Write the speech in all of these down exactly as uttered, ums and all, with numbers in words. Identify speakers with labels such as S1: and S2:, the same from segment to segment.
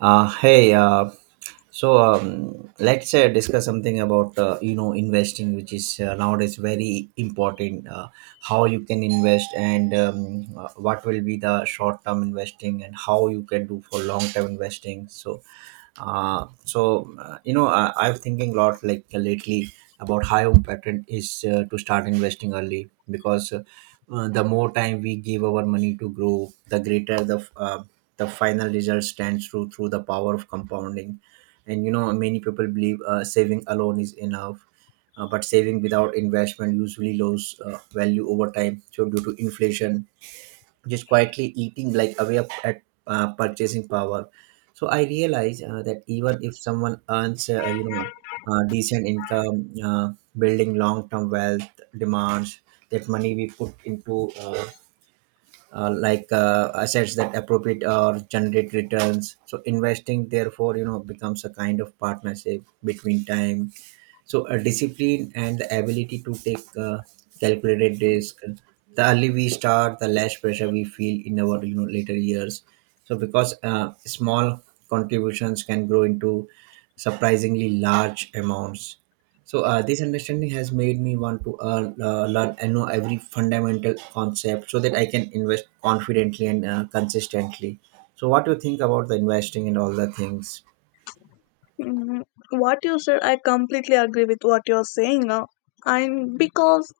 S1: Uh, hey, uh, so um, let's uh, discuss something about uh, you know investing, which is uh, nowadays very important. Uh, how you can invest and um, uh, what will be the short term investing and how you can do for long term investing. So uh, so uh, you know, I, I'm thinking a lot like uh, lately about how important is uh, to start investing early because uh, uh, the more time we give our money to grow, the greater the uh, the final result stands through through the power of compounding. And you know, many people believe uh, saving alone is enough. Uh, but saving without investment usually lose uh, value over time. So due to inflation, just quietly eating like away of, at uh, purchasing power. So I realize uh, that even if someone earns uh, you know uh, decent income, uh, building long term wealth demands that money we put into uh, uh, like uh, assets that appropriate or generate returns. So investing, therefore, you know, becomes a kind of partnership between time, so a discipline, and the ability to take uh, calculated risk. The early we start, the less pressure we feel in our, you know, later years. So because uh, small contributions can grow into surprisingly large amounts. So uh, this understanding has made me want to uh, uh, learn and know every fundamental concept so that I can invest confidently and uh, consistently. So what do you think about the investing and all the things?
S2: Mm, What you said, I completely agree with what you're saying. Uh, and because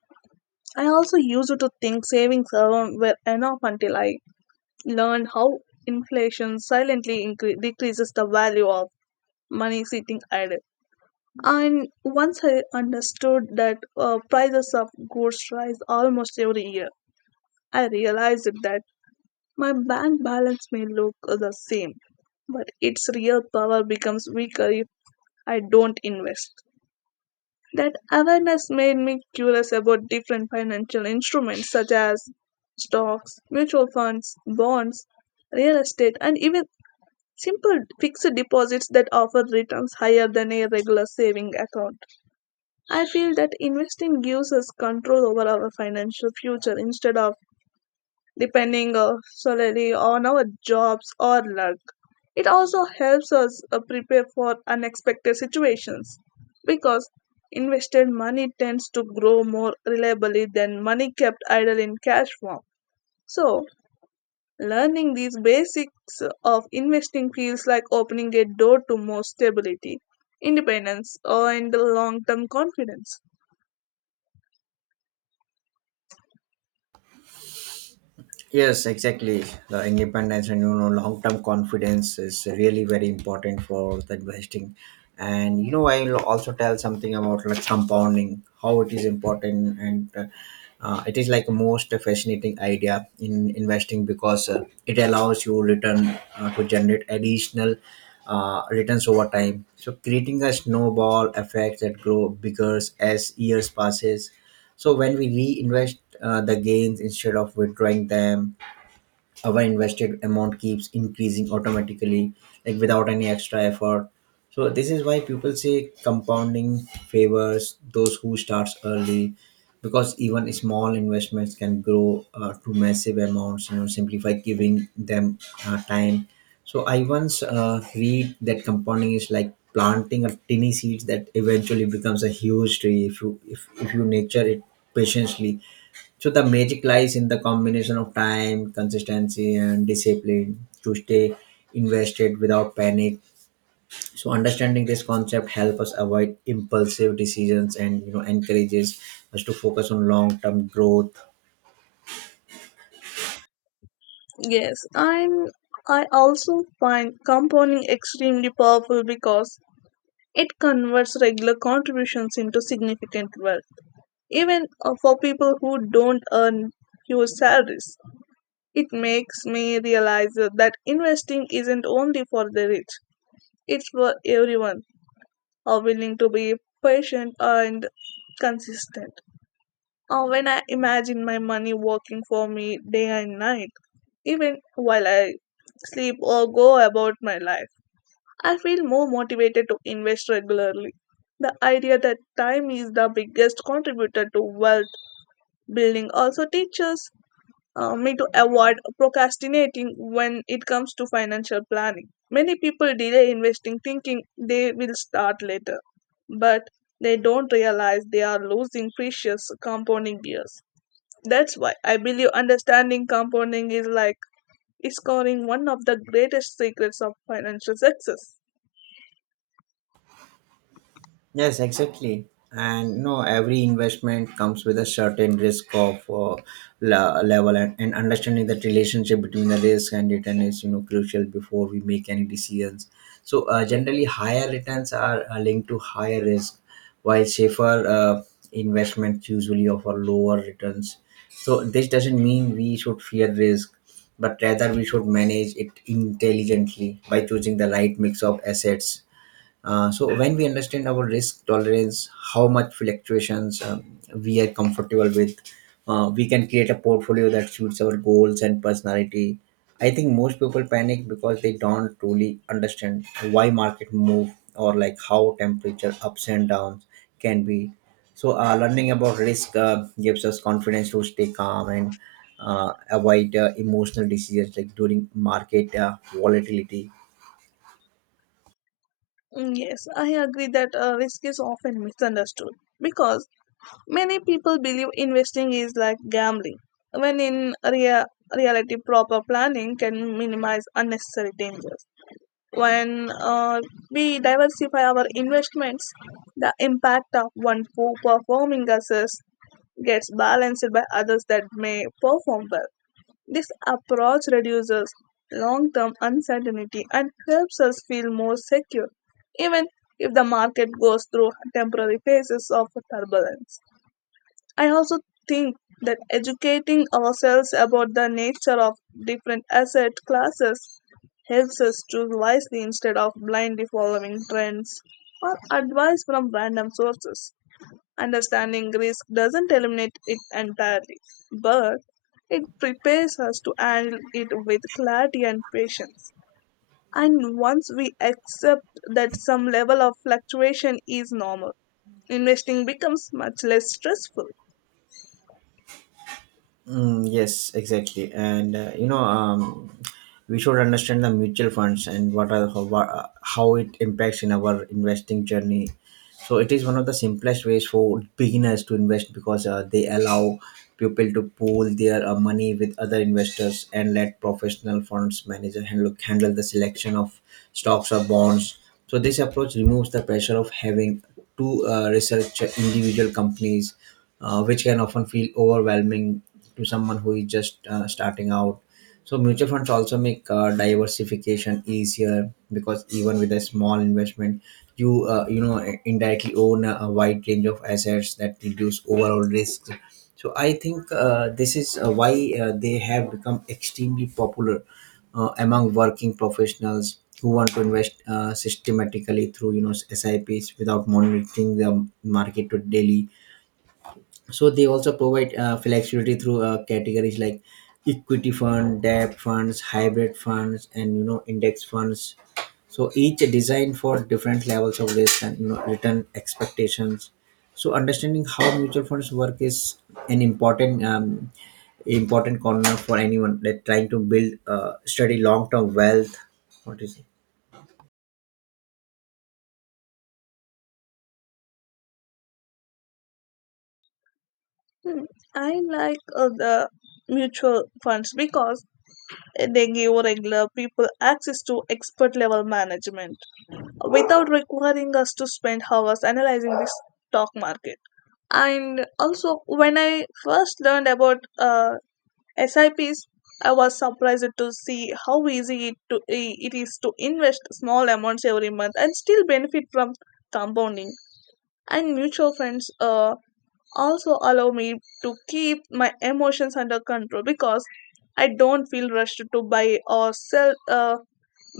S2: I also used to think savings alone were enough until I learned how inflation silently incre- decreases the value of money sitting idle. And once I understood that uh, prices of goods rise almost every year, I realized that my bank balance may look the same, but its real power becomes weaker if I don't invest. That awareness made me curious about different financial instruments such as stocks, mutual funds, bonds, real estate, and even simple fixed deposits that offer returns higher than a regular saving account. I feel that investing gives us control over our financial future instead of depending uh, solely on our jobs or luck. It also helps us uh, prepare for unexpected situations because invested money tends to grow more reliably than money kept idle in cash form. So, learning these basics of investing feels like opening a door to more stability, independence, uh, and long term confidence.
S1: Yes, exactly. The independence and, you know, long-term confidence is really very important for the investing. And you know, I'll also tell something about like compounding, how it is important, and uh, uh, it is like most fascinating idea in investing because uh, it allows you return uh, to generate additional uh, returns over time. So creating a snowball effect that grow bigger as years passes. So when we reinvest uh, the gains instead of withdrawing them, our invested amount keeps increasing automatically, like, without any extra effort. So this is why people say compounding favors those who starts early, because even small investments can grow uh, to massive amounts, you know, simply by giving them uh, time. So I once uh, read that compounding is like planting a tiny seeds that eventually becomes a huge tree if you if, if you nurture it patiently. So the magic lies in the combination of time, consistency, and discipline to stay invested without panic. So understanding this concept helps us avoid impulsive decisions and, you know, encourages us to focus on long-term growth.
S2: Yes, I'm I also find compounding extremely powerful because it converts regular contributions into significant wealth. Even uh, for people who don't earn huge salaries, it makes me realize that investing isn't only for the rich, it's for everyone uh, willing to be patient and consistent. Uh, when I imagine my money working for me day and night, even while I sleep or go about my life, I feel more motivated to invest regularly. The idea that time is the biggest contributor to wealth building also teaches uh, me to avoid procrastinating when it comes to financial planning. Many people delay investing thinking they will start later, but they don't realize they are losing precious compounding years. That's why I believe understanding compounding is like is scoring one of the greatest secrets of financial success.
S1: Yes, exactly. And you know, every investment comes with a certain risk of uh, la- level, and, and understanding that relationship between the risk and return is, you know, crucial before we make any decisions. So uh, generally, higher returns are uh, linked to higher risk, while safer uh, investments usually offer lower returns. So this doesn't mean we should fear risk, but rather we should manage it intelligently by choosing the right mix of assets uh, So when we understand our risk tolerance, how much fluctuations um, we are comfortable with, uh, we can create a portfolio that suits our goals and personality. I think most people panic because they don't truly understand why market move, or like how temperature ups and downs can be. So uh, learning about risk uh, gives us confidence to stay calm and uh, avoid uh, emotional decisions, like during market uh, volatility.
S2: Mm, Yes, I agree that uh, risk is often misunderstood because many people believe investing is like gambling, when in rea- reality, proper planning can minimize unnecessary dangers. When uh, we diversify our investments, the impact of one poor performing assets gets balanced by others that may perform well. This approach reduces long term uncertainty and helps us feel more secure, even if the market goes through temporary phases of turbulence. I also think that educating ourselves about the nature of different asset classes helps us choose wisely instead of blindly following trends or advice from random sources. Understanding risk doesn't eliminate it entirely, but it prepares us to handle it with clarity and patience. And once we accept that some level of fluctuation is normal, investing becomes much less stressful.
S1: Mm, yes, exactly, and uh, you know, um, we should understand the mutual funds and what are how, what- uh, how it impacts in our investing journey. So it is one of the simplest ways for beginners to invest because uh, they allow people to pool their uh, money with other investors and let professional funds manager handle handle the selection of stocks or bonds. So this approach removes the pressure of having to uh, research individual companies, uh, which can often feel overwhelming to someone who is just uh, starting out. So mutual funds also make uh, diversification easier because even with a small investment, you uh, you know indirectly own a, a wide range of assets that reduce overall risks. So I think uh, this is uh, why uh, they have become extremely popular uh, among working professionals who want to invest uh, systematically through, you know, S I Ps without monitoring the market to daily. So they also provide uh, flexibility through uh, categories like equity fund, debt funds, hybrid funds, and, you know, index funds, so each designed for different levels of risk and, you know, return expectations. So understanding how mutual funds work is an important um, important corner for anyone that trying to build uh, study long term wealth. What is it?
S2: Hmm, I like uh, the mutual funds because they give regular people access to expert level management without requiring us to spend hours analyzing the stock market. And also, when I first learned about uh, S I Ps, I was surprised to see how easy it, to, it is to invest small amounts every month and still benefit from compounding. And mutual funds uh, also allow me to keep my emotions under control because I don't feel rushed to buy or sell uh,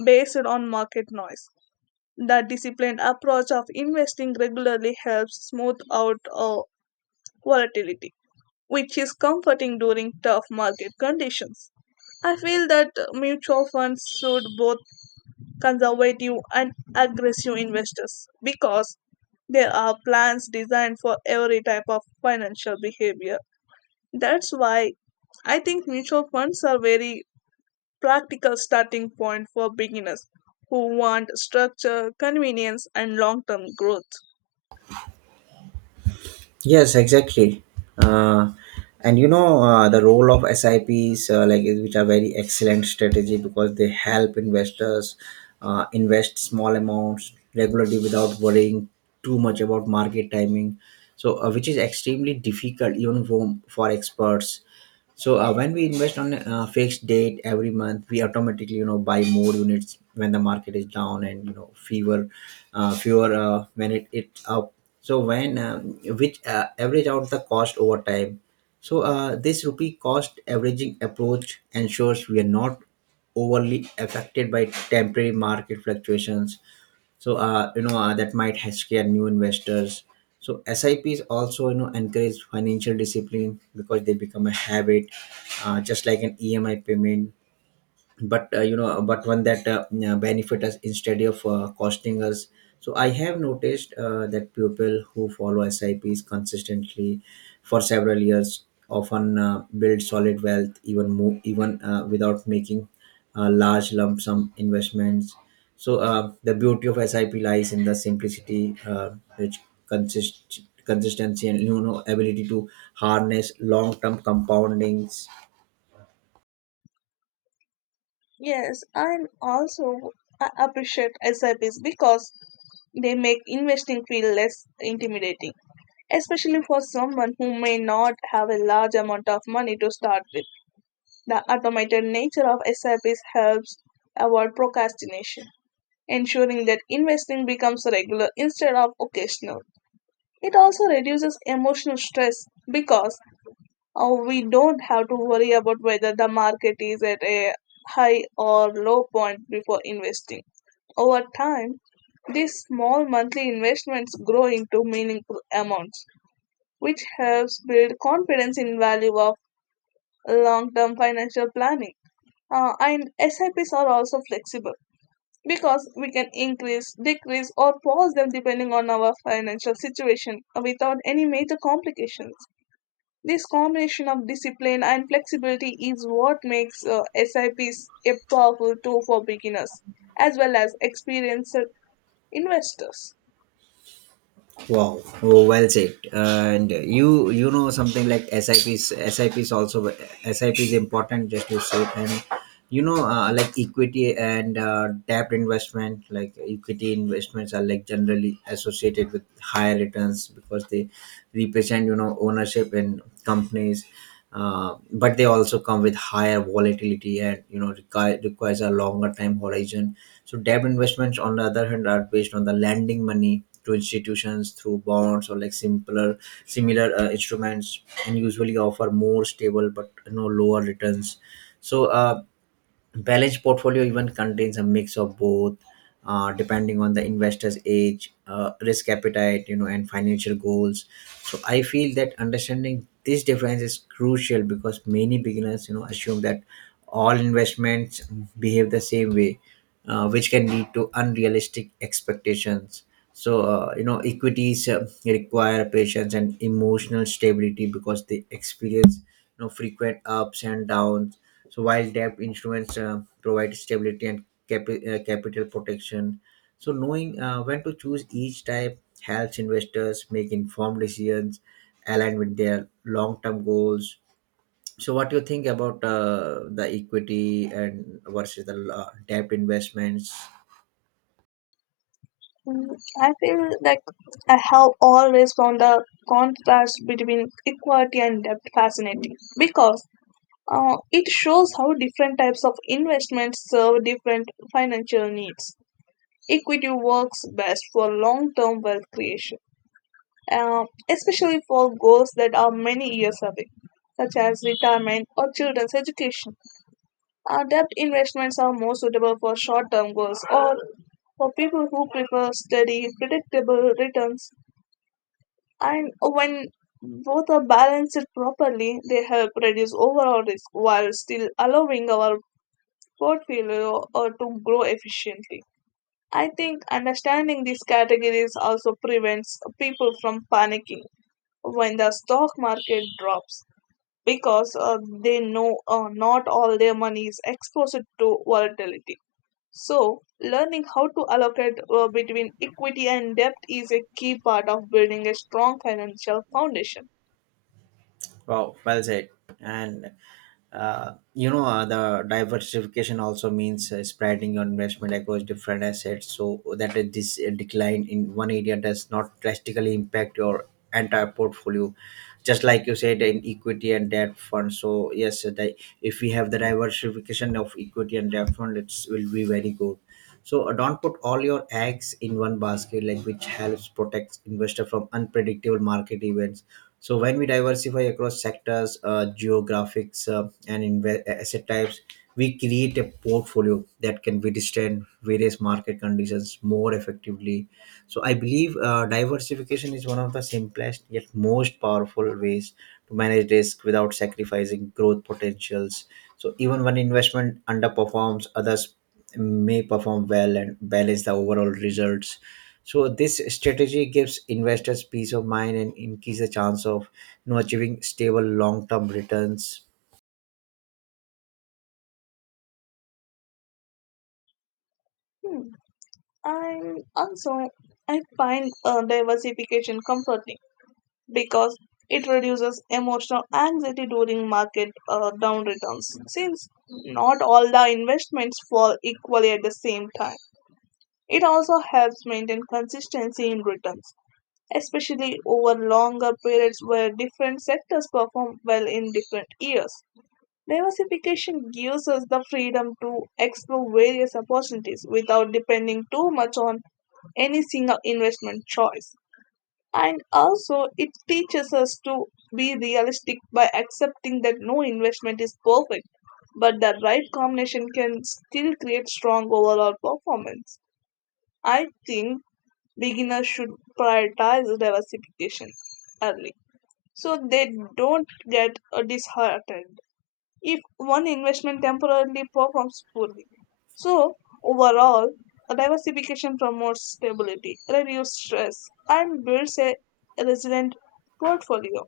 S2: based on market noise. The disciplined approach of investing regularly helps smooth out uh, volatility, which is comforting during tough market conditions. I feel that mutual funds suit both conservative and aggressive investors because there are plans designed for every type of financial behavior. That's why I think mutual funds are very practical starting point for beginners who want structure, convenience and long-term growth.
S1: Yes, exactly. Uh, and you know, uh, the role of S I Ps, uh, like is- which are very excellent strategy, because they help investors uh, invest small amounts regularly without worrying too much about market timing. So, uh, which is extremely difficult even for, for experts. So uh, when we invest on a fixed date every month, we automatically, you know, buy more units when the market is down, and, you know, fewer, uh, fewer uh, when it it's up. So, when um, which uh, average out the cost over time. So uh, this rupee cost averaging approach ensures we are not overly affected by temporary market fluctuations, so uh, you know, uh, that might ha- scare new investors. So S I Ps also, you know, encourage financial discipline because they become a habit, uh, just like an E M I payment. But uh, you know uh, but one that uh, yeah, benefit us instead of uh, costing us. So I have noticed uh, that people who follow S I Ps consistently for several years often uh, build solid wealth, even more, even uh, without making uh, large lump sum investments. So uh, the beauty of S I P lies in the simplicity, uh, which consists consistency and, you know, ability to harness long-term compoundings.
S2: Yes, and also I appreciate S I Ps because they make investing feel less intimidating, especially for someone who may not have a large amount of money to start with. The automated nature of S I Ps helps avoid procrastination, ensuring that investing becomes regular instead of occasional. It also reduces emotional stress because Oh, we don't have to worry about whether the market is at a high or low point before investing. Over time, these small monthly investments grow into meaningful amounts, which helps build confidence in value of long-term financial planning. Uh, and S I Ps are also flexible because we can increase, decrease, or pause them depending on our financial situation uh, without any major complications. This combination of discipline and flexibility is what makes uh, S I Ps a powerful tool for beginners as well as experienced investors.
S1: Wow, oh, well said. And you you know something like S I Ps. S I P is also S I P is important just to say. And you know, uh, like equity and uh, debt investment, like equity investments are like generally associated with higher returns because they represent, you know, ownership in companies. Uh, but they also come with higher volatility and, you know, require, requires a longer time horizon. So debt investments, on the other hand, are based on the lending money to institutions through bonds or like simpler similar uh, instruments, and usually offer more stable but, you know, lower returns. So uh, balanced portfolio even contains a mix of both, uh, depending on the investor's age, uh, risk appetite, you know, and financial goals. So I feel that understanding this difference is crucial because many beginners, you know, assume that all investments behave the same way, uh, which can lead to unrealistic expectations. So, uh, you know, equities uh, require patience and emotional stability because they experience, you know, frequent ups and downs. So, while debt instruments uh, provide stability and capi- uh, capital protection, so knowing uh, when to choose each type helps investors make informed decisions aligned with their long-term goals. So, what do you think about uh, the equity and versus the uh, debt investments?
S2: Mm, I feel like I have always found the contrast between equity and debt fascinating because uh, it shows how different types of investments serve different financial needs. Equity works best for long term wealth creation uh, especially for goals that are many years away, such as retirement or children's education. Uh, debt investments are more suitable for short term goals or for people who prefer steady, predictable returns. And when both are balanced properly, they help reduce overall risk while still allowing our portfolio uh, to grow efficiently. I think understanding these categories also prevents people from panicking when the stock market drops because uh, they know uh, not all their money is exposed to volatility. So, learning how to allocate uh, between equity and debt is a key part of building a strong financial foundation.
S1: Wow, well said. And uh, you know, uh, the diversification also means uh, spreading your investment across different assets, so that uh, this uh, decline in one area does not drastically impact your entire portfolio. Just like you said in equity and debt fund. So yes, uh, the, if we have the diversification of equity and debt fund, it will be very good. So uh, don't put all your eggs in one basket, like, which helps protect investor from unpredictable market events. So when we diversify across sectors, uh, geographics, uh, and inve- asset types, we create a portfolio that can withstand various market conditions more effectively. So I believe uh, diversification is one of the simplest yet most powerful ways to manage risk without sacrificing growth potentials. So even when investment underperforms, others may perform well and balance the overall results. So this strategy gives investors peace of mind and increase the chance of, you know, achieving stable long-term returns.
S2: Hmm. And also, I find uh, diversification comforting because it reduces emotional anxiety during market uh, down returns since not all the investments fall equally at the same time. It also helps maintain consistency in returns, especially over longer periods where different sectors perform well in different years. Diversification gives us the freedom to explore various opportunities without depending too much on any single investment choice. And also, it teaches us to be realistic by accepting that no investment is perfect, but the right combination can still create strong overall performance. I think beginners should prioritize diversification early so they don't get uh, disheartened if one investment temporarily performs poorly. So, overall, a diversification promotes stability, reduces stress, and builds a resilient portfolio.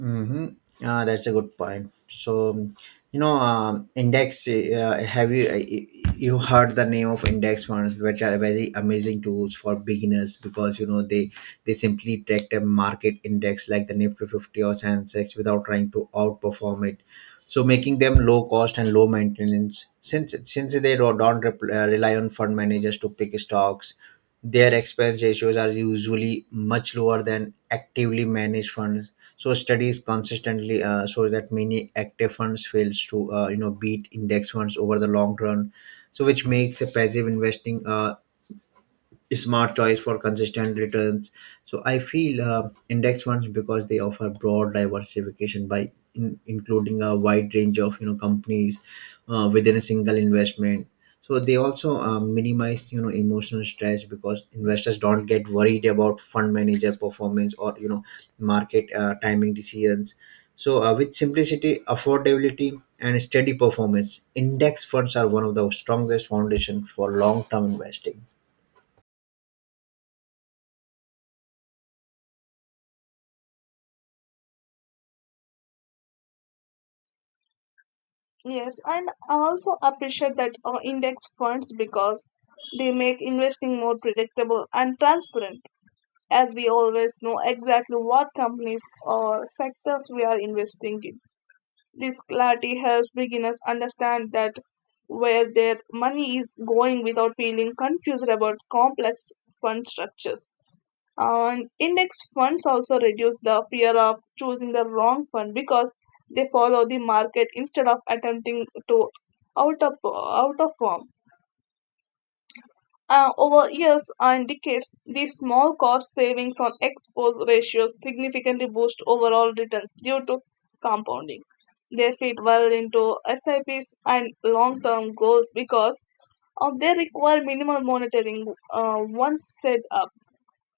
S1: Mm-hmm. Uh, that's a good point. So, you know, um, index. Uh, have you uh, you heard the name of index funds, which are very amazing tools for beginners because, you know, they they simply track a market index like the Nifty fifty or Sensex without trying to outperform it. So, making them low cost and low maintenance. Since since they don't don't rep- uh, rely on fund managers to pick stocks, their expense ratios are usually much lower than actively managed funds. So studies consistently uh, shows that many active funds fails to, uh, you know, beat index funds over the long run. So which makes a passive investing uh, smart choice for consistent returns. So I feel uh, index funds because they offer broad diversification by in, including a wide range of you know companies uh, within a single investment. So they also uh, minimize you know emotional stress because investors don't get worried about fund manager performance or you know market uh, timing decisions. So uh, with simplicity, affordability, and steady performance, index funds are one of the strongest foundations for long-term investing.
S2: Yes, and I also appreciate that uh, index funds because they make investing more predictable and transparent, as we always know exactly what companies or sectors we are investing in. This clarity helps beginners understand that where their money is going without feeling confused about complex fund structures. And index funds also reduce the fear of choosing the wrong fund because they follow the market instead of attempting to out of out of form. Uh, over years and decades, these small cost savings on exposed ratios significantly boost overall returns due to compounding. They fit well into S I Ps and long term goals because uh, they require minimal monitoring uh, once set up.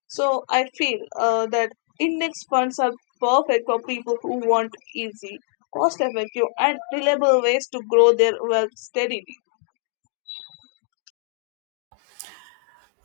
S2: So I feel uh, that index funds are perfect for people who want easy, cost effective, and reliable ways to grow their wealth steadily.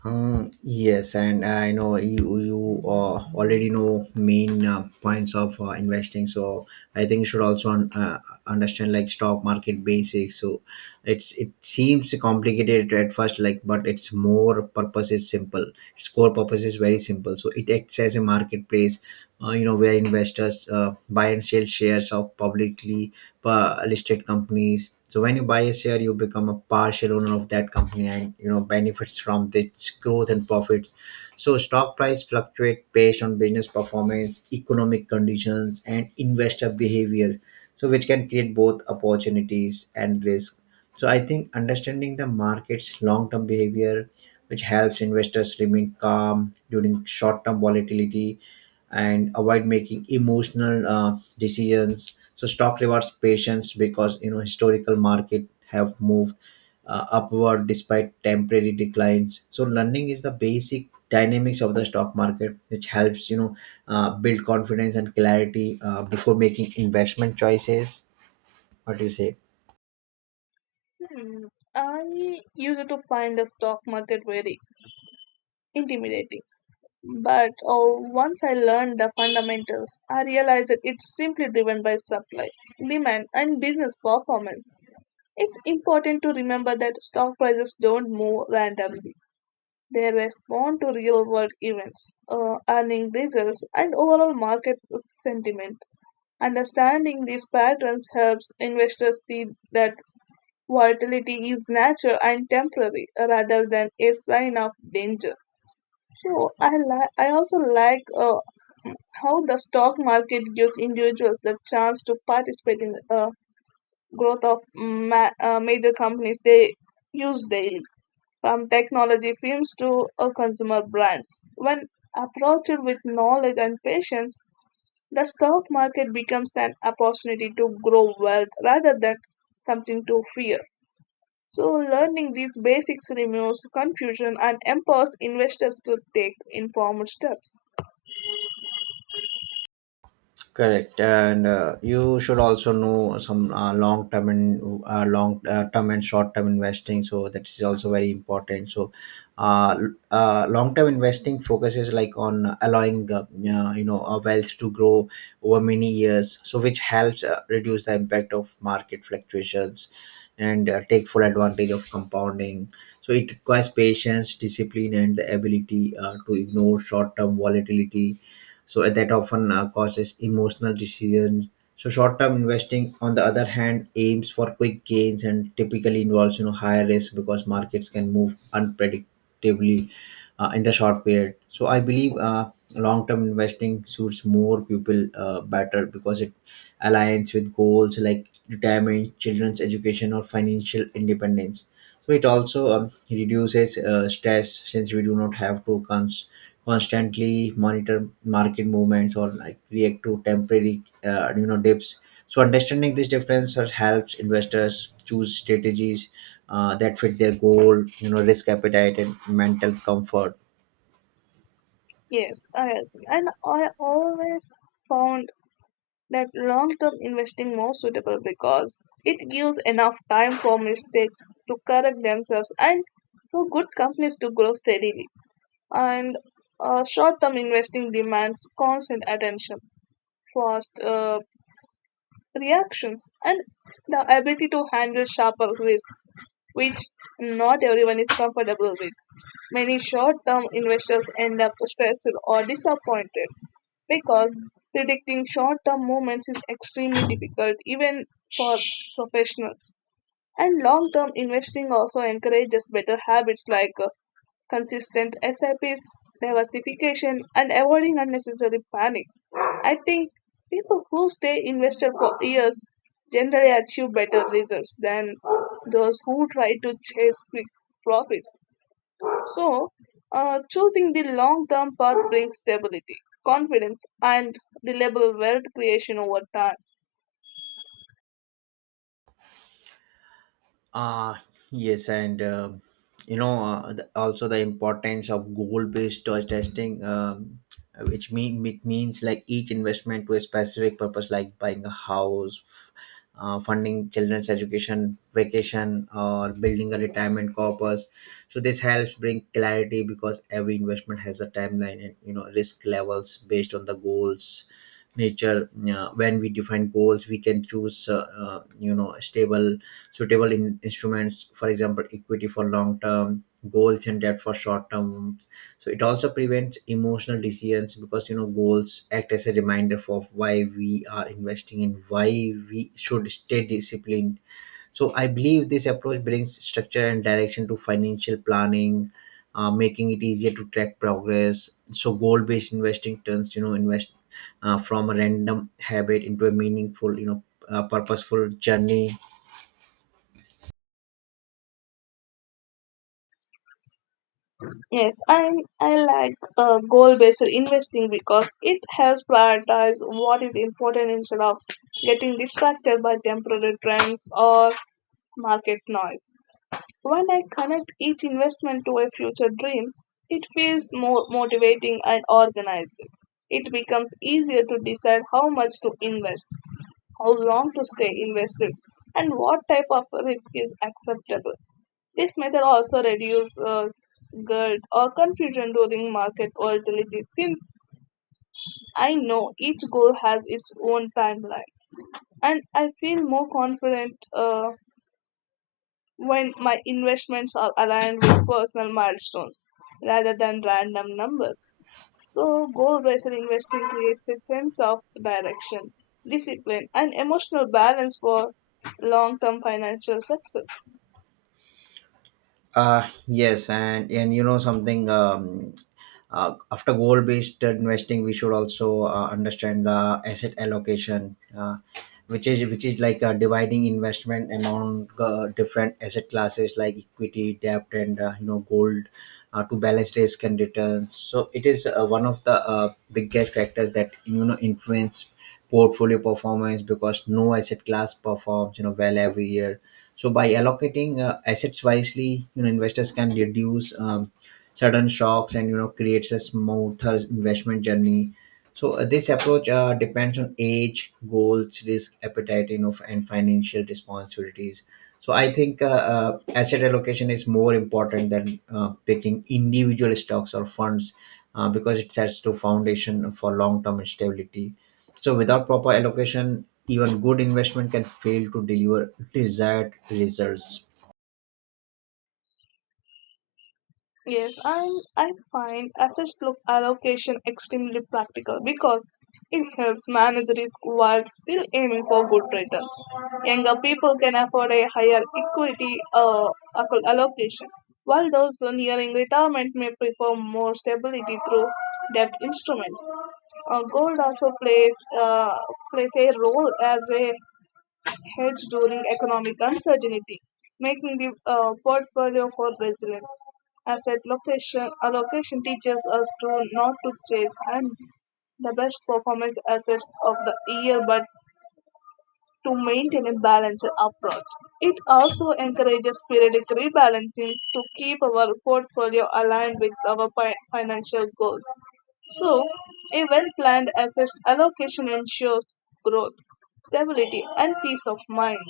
S1: Um, yes, and I know you you uh, already know main uh, points of uh, investing. So I think you should also un- uh, understand like stock market basics. So it's it seems complicated at first, like but its more purpose is simple. Its core purpose is very simple. So it acts as a marketplace, uh, you know, where investors uh, buy and sell shares of publicly uh, listed companies. So when you buy a share you become a partial owner of that company and you know benefits from its growth and profits. So stock price fluctuate based on business performance, economic conditions, and investor behavior, so which can create both opportunities and risk. So I think understanding the market's long term behavior, which helps investors remain calm during short term volatility and avoid making emotional uh, decisions. So stock rewards patience, because you know historical market have moved uh, upward despite temporary declines. So learning is the basic dynamics of the stock market, which helps you know uh, build confidence and clarity uh, before making investment choices. What do you say?
S2: Hmm, I used to find the stock market very intimidating. But oh, once I learned the fundamentals, I realized that it's simply driven by supply, demand, and business performance. It's important to remember that stock prices don't move randomly. They respond to real world events, uh, earning results, and overall market sentiment. Understanding these patterns helps investors see that volatility is natural and temporary rather than a sign of danger. So I like I also like uh, how the stock market gives individuals the chance to participate in uh, growth of ma- uh, major companies they use daily, from technology firms to uh, consumer brands. When approached with knowledge and patience, the stock market becomes an opportunity to grow wealth rather than something to fear. So, learning these basics removes confusion and empowers investors to take informed steps.
S1: Correct, and uh, you should also know some uh, long term and uh, long uh, term and short term investing. So that is also very important. So, uh, l- uh, long term investing focuses like on allowing uh, yeah, you know a wealth to grow over many years. So which helps uh, reduce the impact of market fluctuations and uh, take full advantage of compounding. So it requires patience, discipline, and the ability uh, to ignore short term volatility, so uh, that often uh, causes emotional decisions. So short-term investing, on the other hand, aims for quick gains and typically involves you know higher risk because markets can move unpredictably uh, in the short period. So I believe uh, long-term investing suits more people uh, better because it aligns with goals like retirement, children's education, or financial independence. So it also um, reduces uh, stress, since we do not have to cons- constantly monitor market movements or like react to temporary uh, you know dips. So understanding this difference has- helps investors choose strategies uh, that fit their goal, you know risk appetite, and mental comfort.
S2: Yes, I, and I always found that long term investing more suitable because it gives enough time for mistakes to correct themselves and for good companies to grow steadily. And uh, short term investing demands constant attention, fast uh, reactions, and the ability to handle sharper risk, which not everyone is comfortable with. Many short term investors end up stressed or disappointed because predicting short term movements is extremely difficult, even for professionals. And long term investing also encourages better habits like uh, consistent S I Ps, diversification, and avoiding unnecessary panic. I think people who stay invested for years generally achieve better results than those who try to chase quick profits. So, uh, choosing the long term path brings stability, confidence, and reliable wealth creation over time.
S1: Uh, yes, and uh, you know, uh, the, also the importance of goal-based choice testing, um, which mean it means like each investment to a specific purpose, like buying a house, uh, funding children's education, vacation, or building a retirement corpus. So this helps bring clarity because every investment has a timeline and you know risk levels based on the goals nature. Uh, when we define goals we can choose uh, uh, you know stable suitable in instruments, for example equity for long term goals and debt for short term. So it also prevents emotional decisions because you know goals act as a reminder for why we are investing and why we should stay disciplined. So I believe this approach brings structure and direction to financial planning, uh, making it easier to track progress. So goal based investing turns you know invest uh, from a random habit into a meaningful you know uh, purposeful journey.
S2: Yes, I I like uh, goal-based investing because it helps prioritize what is important instead of getting distracted by temporary trends or market noise. When I connect each investment to a future dream, it feels more motivating and organizing. It becomes easier to decide how much to invest, how long to stay invested, and what type of risk is acceptable. This method also reduces guilt or confusion during market volatility since I know each goal has its own timeline and I feel more confident uh, when my investments are aligned with personal milestones rather than random numbers. So, goal based investing creates a sense of direction, discipline, and emotional balance for long term financial success.
S1: Uh, yes, and and you know something, um, uh, after goal based investing we should also uh, understand the asset allocation, uh, which is which is like uh, dividing investment among uh, different asset classes like equity, debt, and uh, you know gold uh, to balance risk and returns. So it is uh, one of the uh, biggest factors that you know influence portfolio performance, because no asset class performs you know well every year. So by allocating uh, assets wisely, you know investors can reduce um, sudden shocks and you know creates a smoother investment journey. So uh, this approach uh, depends on age, goals, risk appetite, you know and financial responsibilities. So I think uh, uh, asset allocation is more important than uh, picking individual stocks or funds, uh, because it sets the foundation for long term stability. So without proper allocation even good investment can fail to deliver desired results.
S2: Yes, and I find asset lo- allocation extremely practical because it helps manage risk while still aiming for good returns. Younger people can afford a higher equity uh, acco- allocation, while those nearing retirement may prefer more stability through debt instruments. Uh, gold also plays uh, plays a role as a hedge during economic uncertainty, making the uh, portfolio more resilient. Asset location allocation teaches us to not to chase and the best performance assets of the year, but to maintain a balanced approach. It also encourages periodic rebalancing to keep our portfolio aligned with our fi- financial goals. So, a well planned asset allocation ensures growth, stability, and peace of mind.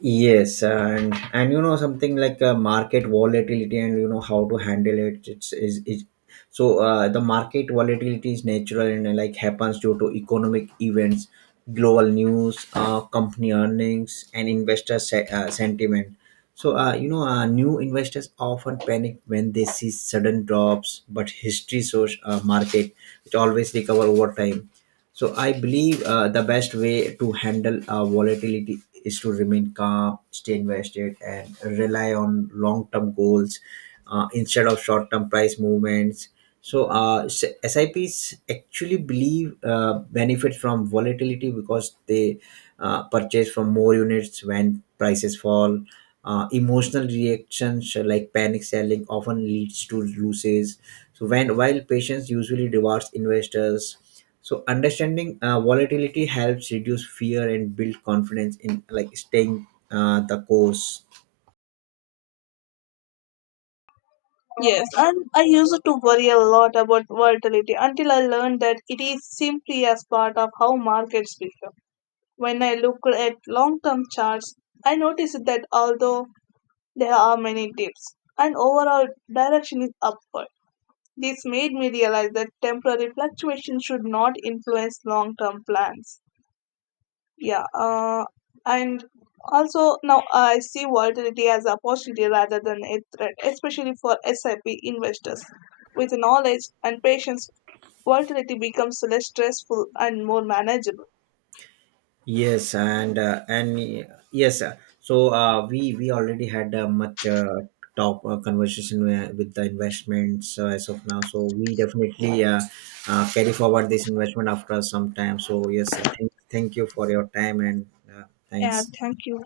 S1: Yes, and and you know something like uh, market volatility and you know how to handle it. It's is is so uh, The market volatility is natural and uh, like happens due to economic events, global news, uh, company earnings, and investor se- uh, sentiment. So uh, you know uh, new investors often panic when they see sudden drops, but history shows uh, market which always recover over time. So I believe uh, the best way to handle uh, volatility is to remain calm, stay invested, and rely on long-term goals uh, instead of short-term price movements. So uh, S- SIPs actually believe uh, benefit from volatility because they uh, purchase from more units when prices fall. Uh, emotional reactions uh, like panic selling often leads to losses, so when while patience usually rewards investors. So understanding uh, volatility helps reduce fear and build confidence in like staying uh, the course.
S2: Yes, and I used to worry a lot about volatility until I learned that it is simply as part of how markets become. When I look at long term charts, I notice that although there are many dips, and overall direction is upward. This made me realize that temporary fluctuations should not influence long term plans. Yeah, uh, and also now I see volatility as an opportunity rather than a threat, especially for S I P investors. With knowledge and patience, volatility becomes less stressful and more manageable.
S1: Yes, and uh, and uh, yes, uh, so uh, we we already had uh, much uh, top uh, conversation uh, with the investments uh, as of now. So we definitely uh, uh, carry forward this investment after some time. So yes, uh, thank, thank you for your time and uh,
S2: Yeah,
S1: thanks.
S2: thank you.